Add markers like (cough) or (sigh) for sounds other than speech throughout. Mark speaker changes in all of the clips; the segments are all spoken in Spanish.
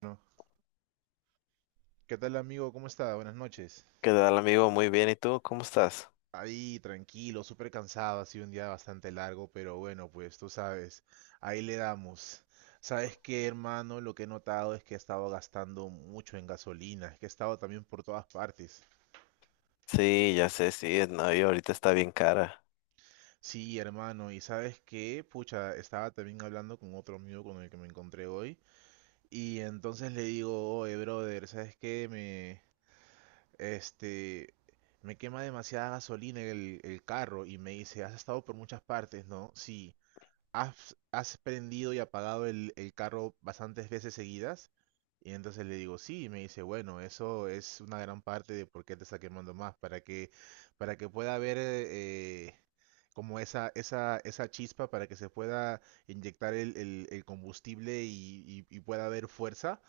Speaker 1: Bueno, ¿qué tal amigo? ¿Cómo está? Buenas noches.
Speaker 2: ¿Qué tal, amigo? Muy bien. ¿Y tú? ¿Cómo estás?
Speaker 1: Ahí, tranquilo, súper cansado, ha sido un día bastante largo, pero bueno, pues tú sabes, ahí le damos. ¿Sabes qué, hermano? Lo que he notado es que he estado gastando mucho en gasolina, es que he estado también por todas partes.
Speaker 2: Sí, ya sé, sí. No, y ahorita está bien cara.
Speaker 1: Sí, hermano, y ¿sabes qué? Pucha, estaba también hablando con otro amigo con el que me encontré hoy, y entonces le digo, oye, brother, ¿sabes qué? Este, me quema demasiada gasolina el carro y me dice, has estado por muchas partes, ¿no? Sí has prendido y apagado el carro bastantes veces seguidas. Y entonces le digo, sí, y me dice, bueno, eso es una gran parte de por qué te está quemando más, para que pueda haber como esa chispa, para que se pueda inyectar el combustible y pueda haber fuerza,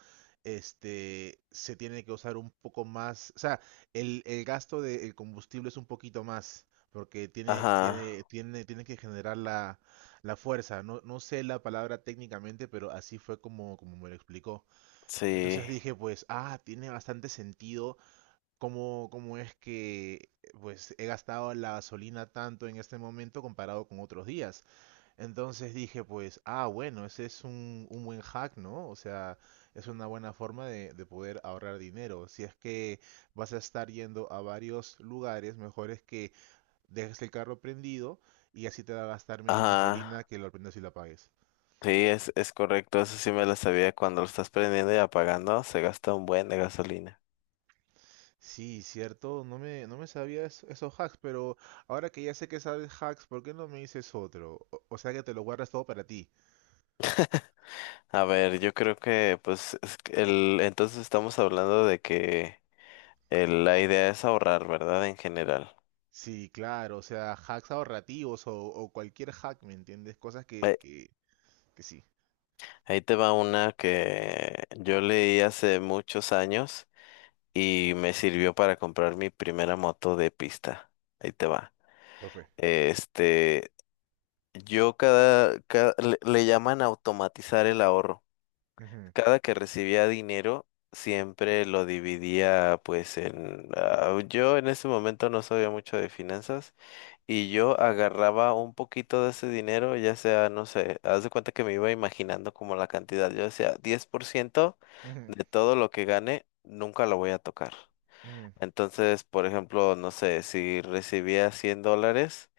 Speaker 1: se tiene que usar un poco más, o sea, el gasto del combustible es un poquito más, porque tiene,
Speaker 2: Ajá,
Speaker 1: tiene, tiene, tiene que generar la fuerza, no sé la palabra técnicamente, pero así fue como me lo explicó.
Speaker 2: sí.
Speaker 1: Entonces dije, pues, ah, tiene bastante sentido cómo es que pues he gastado la gasolina tanto en este momento comparado con otros días. Entonces dije, pues, ah, bueno, ese es un buen hack, ¿no? O sea, es una buena forma de poder ahorrar dinero. Si es que vas a estar yendo a varios lugares, mejor es que dejes el carro prendido y así te va a gastar menos
Speaker 2: Ajá.
Speaker 1: gasolina que lo prendas y la apagues.
Speaker 2: Sí, es correcto. Eso sí me lo sabía. Cuando lo estás prendiendo y apagando, se gasta un buen de gasolina.
Speaker 1: Sí, cierto, no me sabía esos hacks, pero ahora que ya sé que sabes hacks, ¿por qué no me dices otro? O sea que te lo guardas todo para ti.
Speaker 2: A ver, yo creo que, pues, es que entonces estamos hablando de que la idea es ahorrar, ¿verdad? En general.
Speaker 1: Sí, claro, o sea, hacks ahorrativos o cualquier hack, ¿me entiendes? Cosas
Speaker 2: Ahí
Speaker 1: que sí.
Speaker 2: ahí te va una que yo leí hace muchos años y me sirvió para comprar mi primera moto de pista. Ahí te va.
Speaker 1: ¿Cuál fue?
Speaker 2: Este, yo le llaman automatizar el ahorro.
Speaker 1: Ujú,
Speaker 2: Cada que recibía dinero, siempre lo dividía pues en... Ah, yo en ese momento no sabía mucho de finanzas y yo agarraba un poquito de ese dinero, ya sea, no sé, haz de cuenta que me iba imaginando como la cantidad. Yo decía, 10%
Speaker 1: ujú,
Speaker 2: de todo lo que gane, nunca lo voy a tocar.
Speaker 1: ujú,
Speaker 2: Entonces, por ejemplo, no sé, si recibía $100,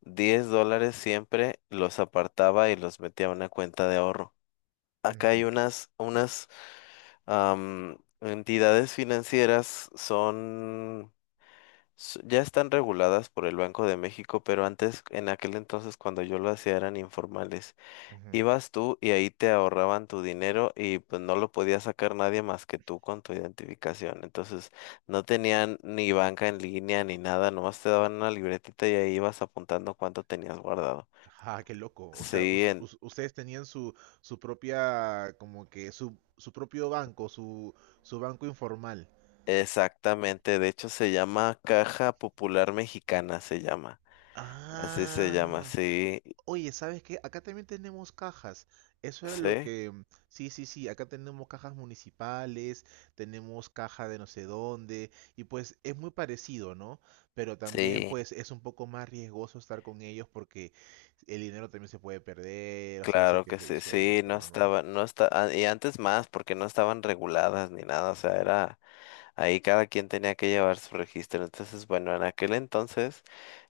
Speaker 2: $10 siempre los apartaba y los metía a una cuenta de ahorro. Acá hay
Speaker 1: ujú,
Speaker 2: unas entidades financieras, ya están reguladas por el Banco de México, pero antes, en aquel entonces, cuando yo lo hacía, eran informales.
Speaker 1: ujú.
Speaker 2: Ibas tú y ahí te ahorraban tu dinero y pues no lo podía sacar nadie más que tú con tu identificación. Entonces no tenían ni banca en línea ni nada, nomás te daban una libretita y ahí ibas apuntando cuánto tenías guardado.
Speaker 1: Ah, qué loco. O sea,
Speaker 2: Sí, en-
Speaker 1: ustedes tenían su propia, como que su propio banco, su banco informal.
Speaker 2: Exactamente. De hecho se llama Caja Popular Mexicana, se llama. Así se llama,
Speaker 1: Ah.
Speaker 2: sí,
Speaker 1: Oye, ¿sabes qué? Acá también tenemos cajas. Eso era lo
Speaker 2: sí.
Speaker 1: que Sí, acá tenemos cajas municipales, tenemos caja de no sé dónde, y pues es muy parecido, ¿no? Pero también
Speaker 2: Sí,
Speaker 1: pues es un poco más riesgoso estar con ellos porque el dinero también se puede perder, o sea, si es
Speaker 2: claro
Speaker 1: que
Speaker 2: que
Speaker 1: se
Speaker 2: sí,
Speaker 1: disuelven y
Speaker 2: sí,
Speaker 1: todo, ¿no?
Speaker 2: no está, ah, y antes más, porque no estaban reguladas ni nada, o sea, era. Ahí cada quien tenía que llevar su registro. Entonces, bueno, en aquel entonces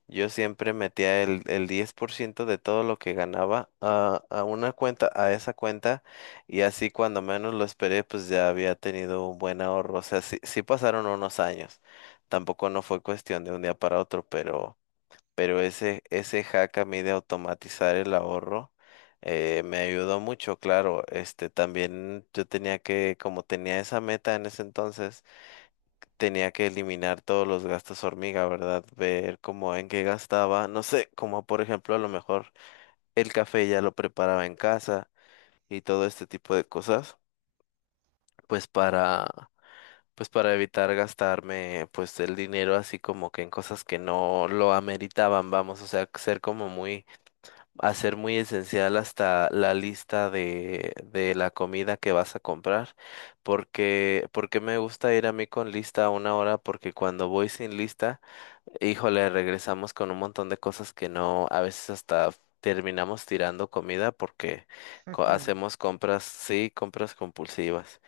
Speaker 2: yo siempre metía el 10% de todo lo que ganaba a una cuenta, a esa cuenta, y así cuando menos lo esperé, pues ya había tenido un buen ahorro. O sea, sí, sí pasaron unos años. Tampoco no fue cuestión de un día para otro, pero ese hack a mí de automatizar el ahorro me ayudó mucho, claro. Este también yo tenía que, como tenía esa meta en ese entonces, tenía que eliminar todos los gastos hormiga, ¿verdad? Ver cómo en qué gastaba, no sé, como por ejemplo a lo mejor el café ya lo preparaba en casa y todo este tipo de cosas, pues para, pues para evitar gastarme pues el dinero así como que en cosas que no lo ameritaban, vamos, o sea, ser como muy, hacer muy esencial hasta la lista de la comida que vas a comprar, porque porque me gusta ir a mí con lista a una hora, porque cuando voy sin lista, híjole, regresamos con un montón de cosas que no, a veces hasta terminamos tirando comida porque
Speaker 1: (laughs)
Speaker 2: hacemos compras, sí, compras compulsivas.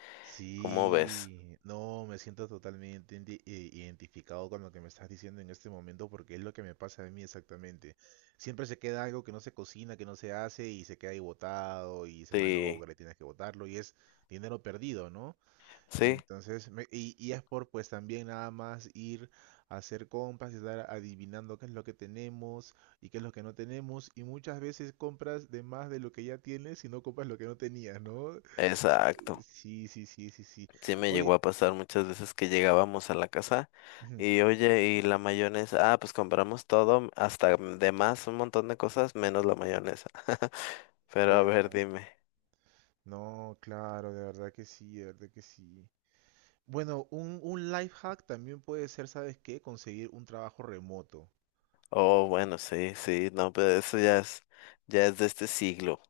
Speaker 2: ¿Cómo ves?
Speaker 1: Sí, no, me siento totalmente identificado con lo que me estás diciendo en este momento porque es lo que me pasa a mí exactamente. Siempre se queda algo que no se cocina, que no se hace y se queda ahí botado y se
Speaker 2: Sí,
Speaker 1: malogra y tienes que botarlo y es dinero perdido, ¿no?
Speaker 2: sí,
Speaker 1: Entonces, y es por pues también nada más ir a hacer compras y estar adivinando qué es lo que tenemos y qué es lo que no tenemos y muchas veces compras de más de lo que ya tienes y no compras lo que no tenías, ¿no?
Speaker 2: exacto.
Speaker 1: Sí, sí, sí, sí, sí.
Speaker 2: Sí me llegó
Speaker 1: Oye,
Speaker 2: a pasar muchas veces que llegábamos a la casa
Speaker 1: ujú,
Speaker 2: y oye, y la mayonesa, ah, pues compramos todo, hasta de más, un montón de cosas, menos la mayonesa. (laughs) Pero
Speaker 1: de
Speaker 2: a ver,
Speaker 1: verdad.
Speaker 2: dime.
Speaker 1: No, claro, de verdad que sí, de verdad que sí. Bueno, un life hack también puede ser, ¿sabes qué? Conseguir un trabajo remoto.
Speaker 2: Oh, bueno, sí, sí, no, pero eso ya es de este siglo.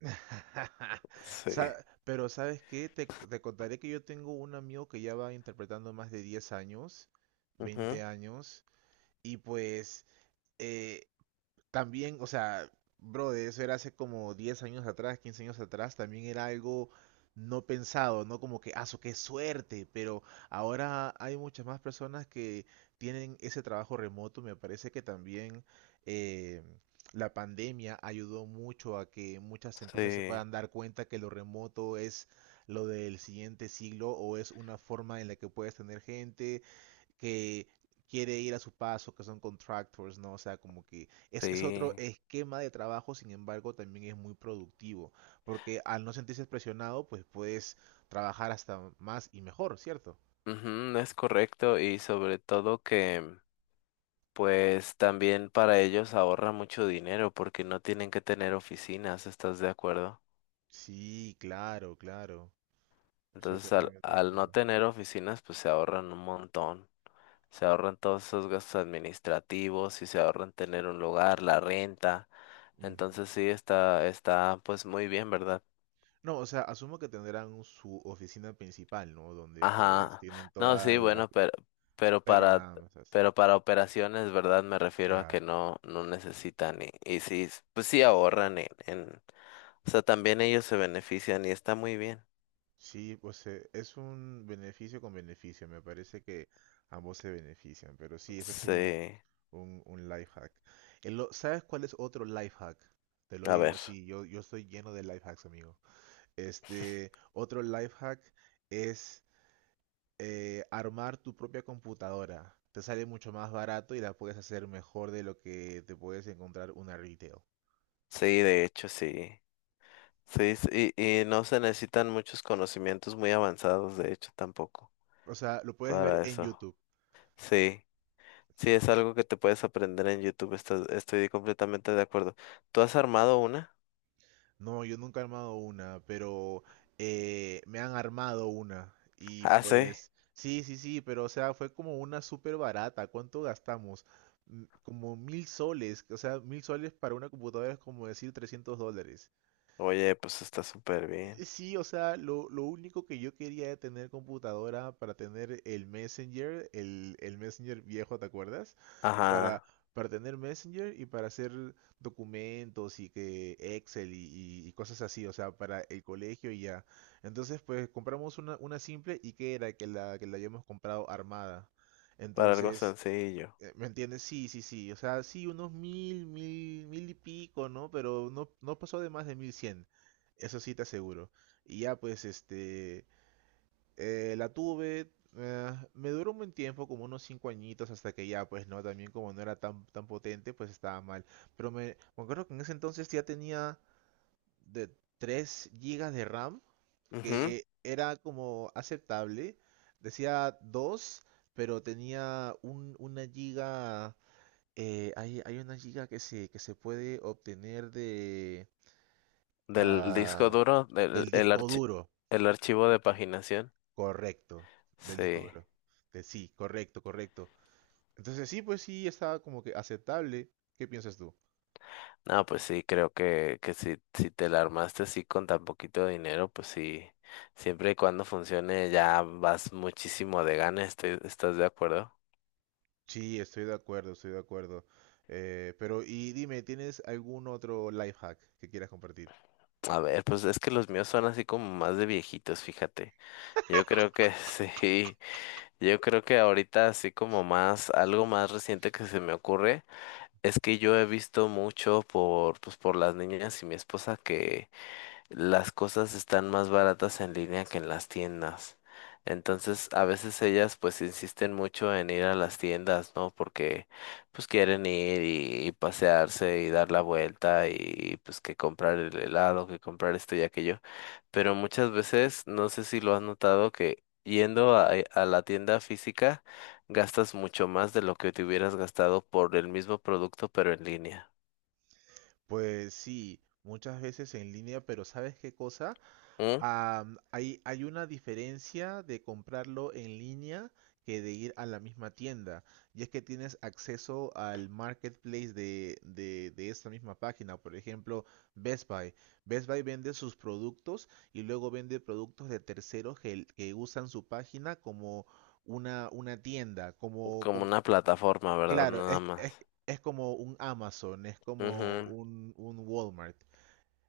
Speaker 1: (laughs) Sa-
Speaker 2: Sí.
Speaker 1: Pero ¿sabes qué? Te contaré que yo tengo un amigo que ya va interpretando más de 10 años,
Speaker 2: Ujú,
Speaker 1: 20 años, y pues eh, también, o sea, bro, de eso era hace como 10 años atrás, 15 años atrás, también era algo no pensado, no como que, ah, su qué suerte, pero ahora hay muchas más personas que tienen ese trabajo remoto. Me parece que también eh, la pandemia ayudó mucho a que muchas empresas se
Speaker 2: sí,
Speaker 1: puedan dar cuenta que lo remoto es lo del siguiente siglo o es una forma en la que puedes tener gente que quiere ir a su paso, que son contractors, ¿no? O sea, como que es otro
Speaker 2: sí,
Speaker 1: esquema de trabajo, sin embargo, también es muy productivo, porque al no sentirse presionado, pues puedes trabajar hasta más y mejor, ¿cierto?
Speaker 2: ujú, es correcto y sobre todo que pues también para ellos ahorra mucho dinero porque no tienen que tener oficinas, ¿estás de acuerdo?
Speaker 1: Sí, claro, claro. Estoy
Speaker 2: Entonces al,
Speaker 1: totalmente de
Speaker 2: al no
Speaker 1: acuerdo.
Speaker 2: tener oficinas pues se ahorran un montón, se ahorran todos esos gastos administrativos y se ahorran tener un lugar, la renta,
Speaker 1: Ujú.
Speaker 2: entonces sí está, está pues muy bien, ¿verdad?
Speaker 1: No, o sea, asumo que tendrán su oficina principal, ¿no? Donde pues
Speaker 2: Ajá.
Speaker 1: tienen
Speaker 2: No, sí,
Speaker 1: todas las...
Speaker 2: bueno, pero, pero
Speaker 1: Pero
Speaker 2: para,
Speaker 1: nada más así.
Speaker 2: pero para operaciones, ¿verdad? Me refiero a
Speaker 1: Claro.
Speaker 2: que no, no necesitan y sí, pues sí ahorran en, o sea, también ellos se benefician y está muy bien.
Speaker 1: Sí, pues es un beneficio con beneficio, me parece que ambos se benefician, pero sí, ese es
Speaker 2: Sí,
Speaker 1: un life hack. ¿Sabes cuál es otro life hack? Te lo
Speaker 2: a
Speaker 1: digo
Speaker 2: ver,
Speaker 1: así, yo estoy lleno de life hacks, amigo. Otro life hack es armar tu propia computadora. Te sale mucho más barato y la puedes hacer mejor de lo que te puedes encontrar una retail.
Speaker 2: sí, de hecho, sí. Sí, sí, y no se necesitan muchos conocimientos muy avanzados, de hecho, tampoco
Speaker 1: O sea, lo puedes ver
Speaker 2: para
Speaker 1: en
Speaker 2: eso.
Speaker 1: YouTube.
Speaker 2: Sí, sí, es algo que te puedes aprender en YouTube, estás- estoy completamente de acuerdo. ¿Tú has armado una?
Speaker 1: No, yo nunca he armado una, pero me han armado una. Y
Speaker 2: Ah, sí.
Speaker 1: pues, sí, sí, sí, pero o sea, fue como una súper barata. ¿Cuánto gastamos? Como 1000 soles. O sea, mil soles para una computadora es como decir $300.
Speaker 2: Oye, pues está súper bien.
Speaker 1: Sí, o sea, lo único que yo quería era tener computadora para tener el Messenger, el Messenger viejo, ¿te acuerdas? Para,
Speaker 2: Ajá,
Speaker 1: para tener Messenger y para hacer documentos y que Excel y cosas así, o sea, para el colegio y ya. Entonces, pues compramos una simple y que era que la habíamos comprado armada.
Speaker 2: para algo
Speaker 1: Entonces,
Speaker 2: sencillo.
Speaker 1: ¿me entiendes? Sí, sí, sí. O sea, sí, unos mil, mil, mil y pico, ¿no? Pero no, no pasó de más de 1100. Eso sí te aseguro. Y ya, pues, la tuve. Me duró un buen tiempo, como unos 5 añitos, hasta que ya, pues, no, también como no era tan potente, pues estaba mal. Pero me acuerdo que en ese entonces ya tenía de 3 gigas de RAM,
Speaker 2: Ujú,
Speaker 1: que era como aceptable. Decía 2 pero tenía 1 giga. Hay 1 giga que que se puede obtener de,
Speaker 2: del disco
Speaker 1: ah,
Speaker 2: duro,
Speaker 1: del disco duro,
Speaker 2: el archivo de paginación.
Speaker 1: correcto, del disco
Speaker 2: Sí.
Speaker 1: duro. De, sí, correcto, correcto. Entonces sí, pues sí, está como que aceptable. ¿Qué piensas tú?
Speaker 2: No, pues sí, creo que si, si te la armaste así con tan poquito dinero, pues sí, siempre y cuando funcione ya vas muchísimo de gana, estoy- ¿estás de acuerdo?
Speaker 1: Sí, estoy de acuerdo, estoy de acuerdo. Pero y dime, ¿tienes algún otro life hack que quieras compartir?
Speaker 2: A ver, pues es que los míos son así como más de viejitos, fíjate. Yo creo que (laughs) sí, yo creo que ahorita así como más, algo más reciente que se me ocurre. Es que yo he visto mucho por, pues, por las niñas y mi esposa que, las cosas están más baratas en línea que en las tiendas. Entonces, a veces ellas pues insisten mucho en ir a las tiendas, ¿no? Porque pues quieren ir y pasearse y dar la vuelta y pues que comprar el helado, que comprar esto y aquello. Pero muchas veces, no sé si lo has notado, que yendo a la tienda física gastas mucho más de lo que te hubieras gastado por el mismo producto, pero en línea.
Speaker 1: Pues sí, muchas veces en línea, pero ¿sabes qué cosa?
Speaker 2: ¿Mm?
Speaker 1: Hay una diferencia de comprarlo en línea que de ir a la misma tienda. Y es que tienes acceso al marketplace de esta misma página. Por ejemplo, Best Buy. Best Buy vende sus productos y luego vende productos de terceros que usan su página como una tienda.
Speaker 2: Como una plataforma, ¿verdad?
Speaker 1: Claro,
Speaker 2: Nada más.
Speaker 1: es como un Amazon, es como
Speaker 2: Ujú.
Speaker 1: un Walmart.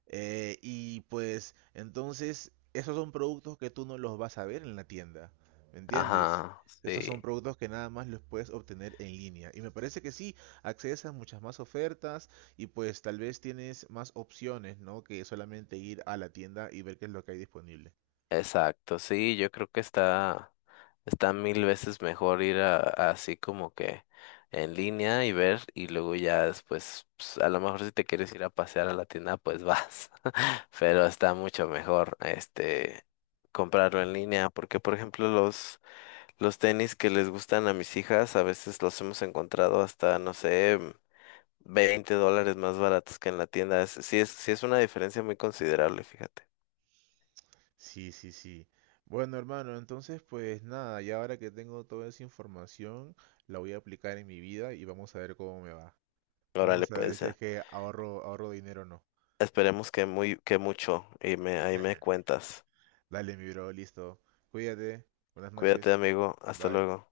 Speaker 1: Y pues entonces esos son productos que tú no los vas a ver en la tienda, ¿me entiendes?
Speaker 2: Ajá, sí,
Speaker 1: Esos son productos que nada más los puedes obtener en línea. Y me parece que sí, accedes a muchas más ofertas y pues tal vez tienes más opciones, ¿no? Que solamente ir a la tienda y ver qué es lo que hay disponible.
Speaker 2: exacto, sí, yo creo que está, está mil veces mejor ir a así como que en línea y ver y luego ya después, pues, a lo mejor si te quieres ir a pasear a la tienda, pues vas, (laughs) pero está mucho mejor, este, comprarlo en línea, porque por ejemplo los tenis que les gustan a mis hijas, a veces los hemos encontrado hasta, no sé, $20 más baratos que en la tienda, es, sí es, sí es una diferencia muy considerable, fíjate.
Speaker 1: Sí, sí, sí. Bueno, hermano, entonces pues nada, ya ahora que tengo toda esa información, la voy a aplicar en mi vida y vamos a ver cómo me va.
Speaker 2: Órale,
Speaker 1: Vamos a ver
Speaker 2: pues,
Speaker 1: si es que ahorro dinero o no.
Speaker 2: esperemos que muy, que mucho y me, ahí me
Speaker 1: (laughs)
Speaker 2: cuentas.
Speaker 1: Dale, mi bro, listo. Cuídate. Buenas
Speaker 2: Cuídate,
Speaker 1: noches.
Speaker 2: amigo. Hasta
Speaker 1: Bye.
Speaker 2: luego.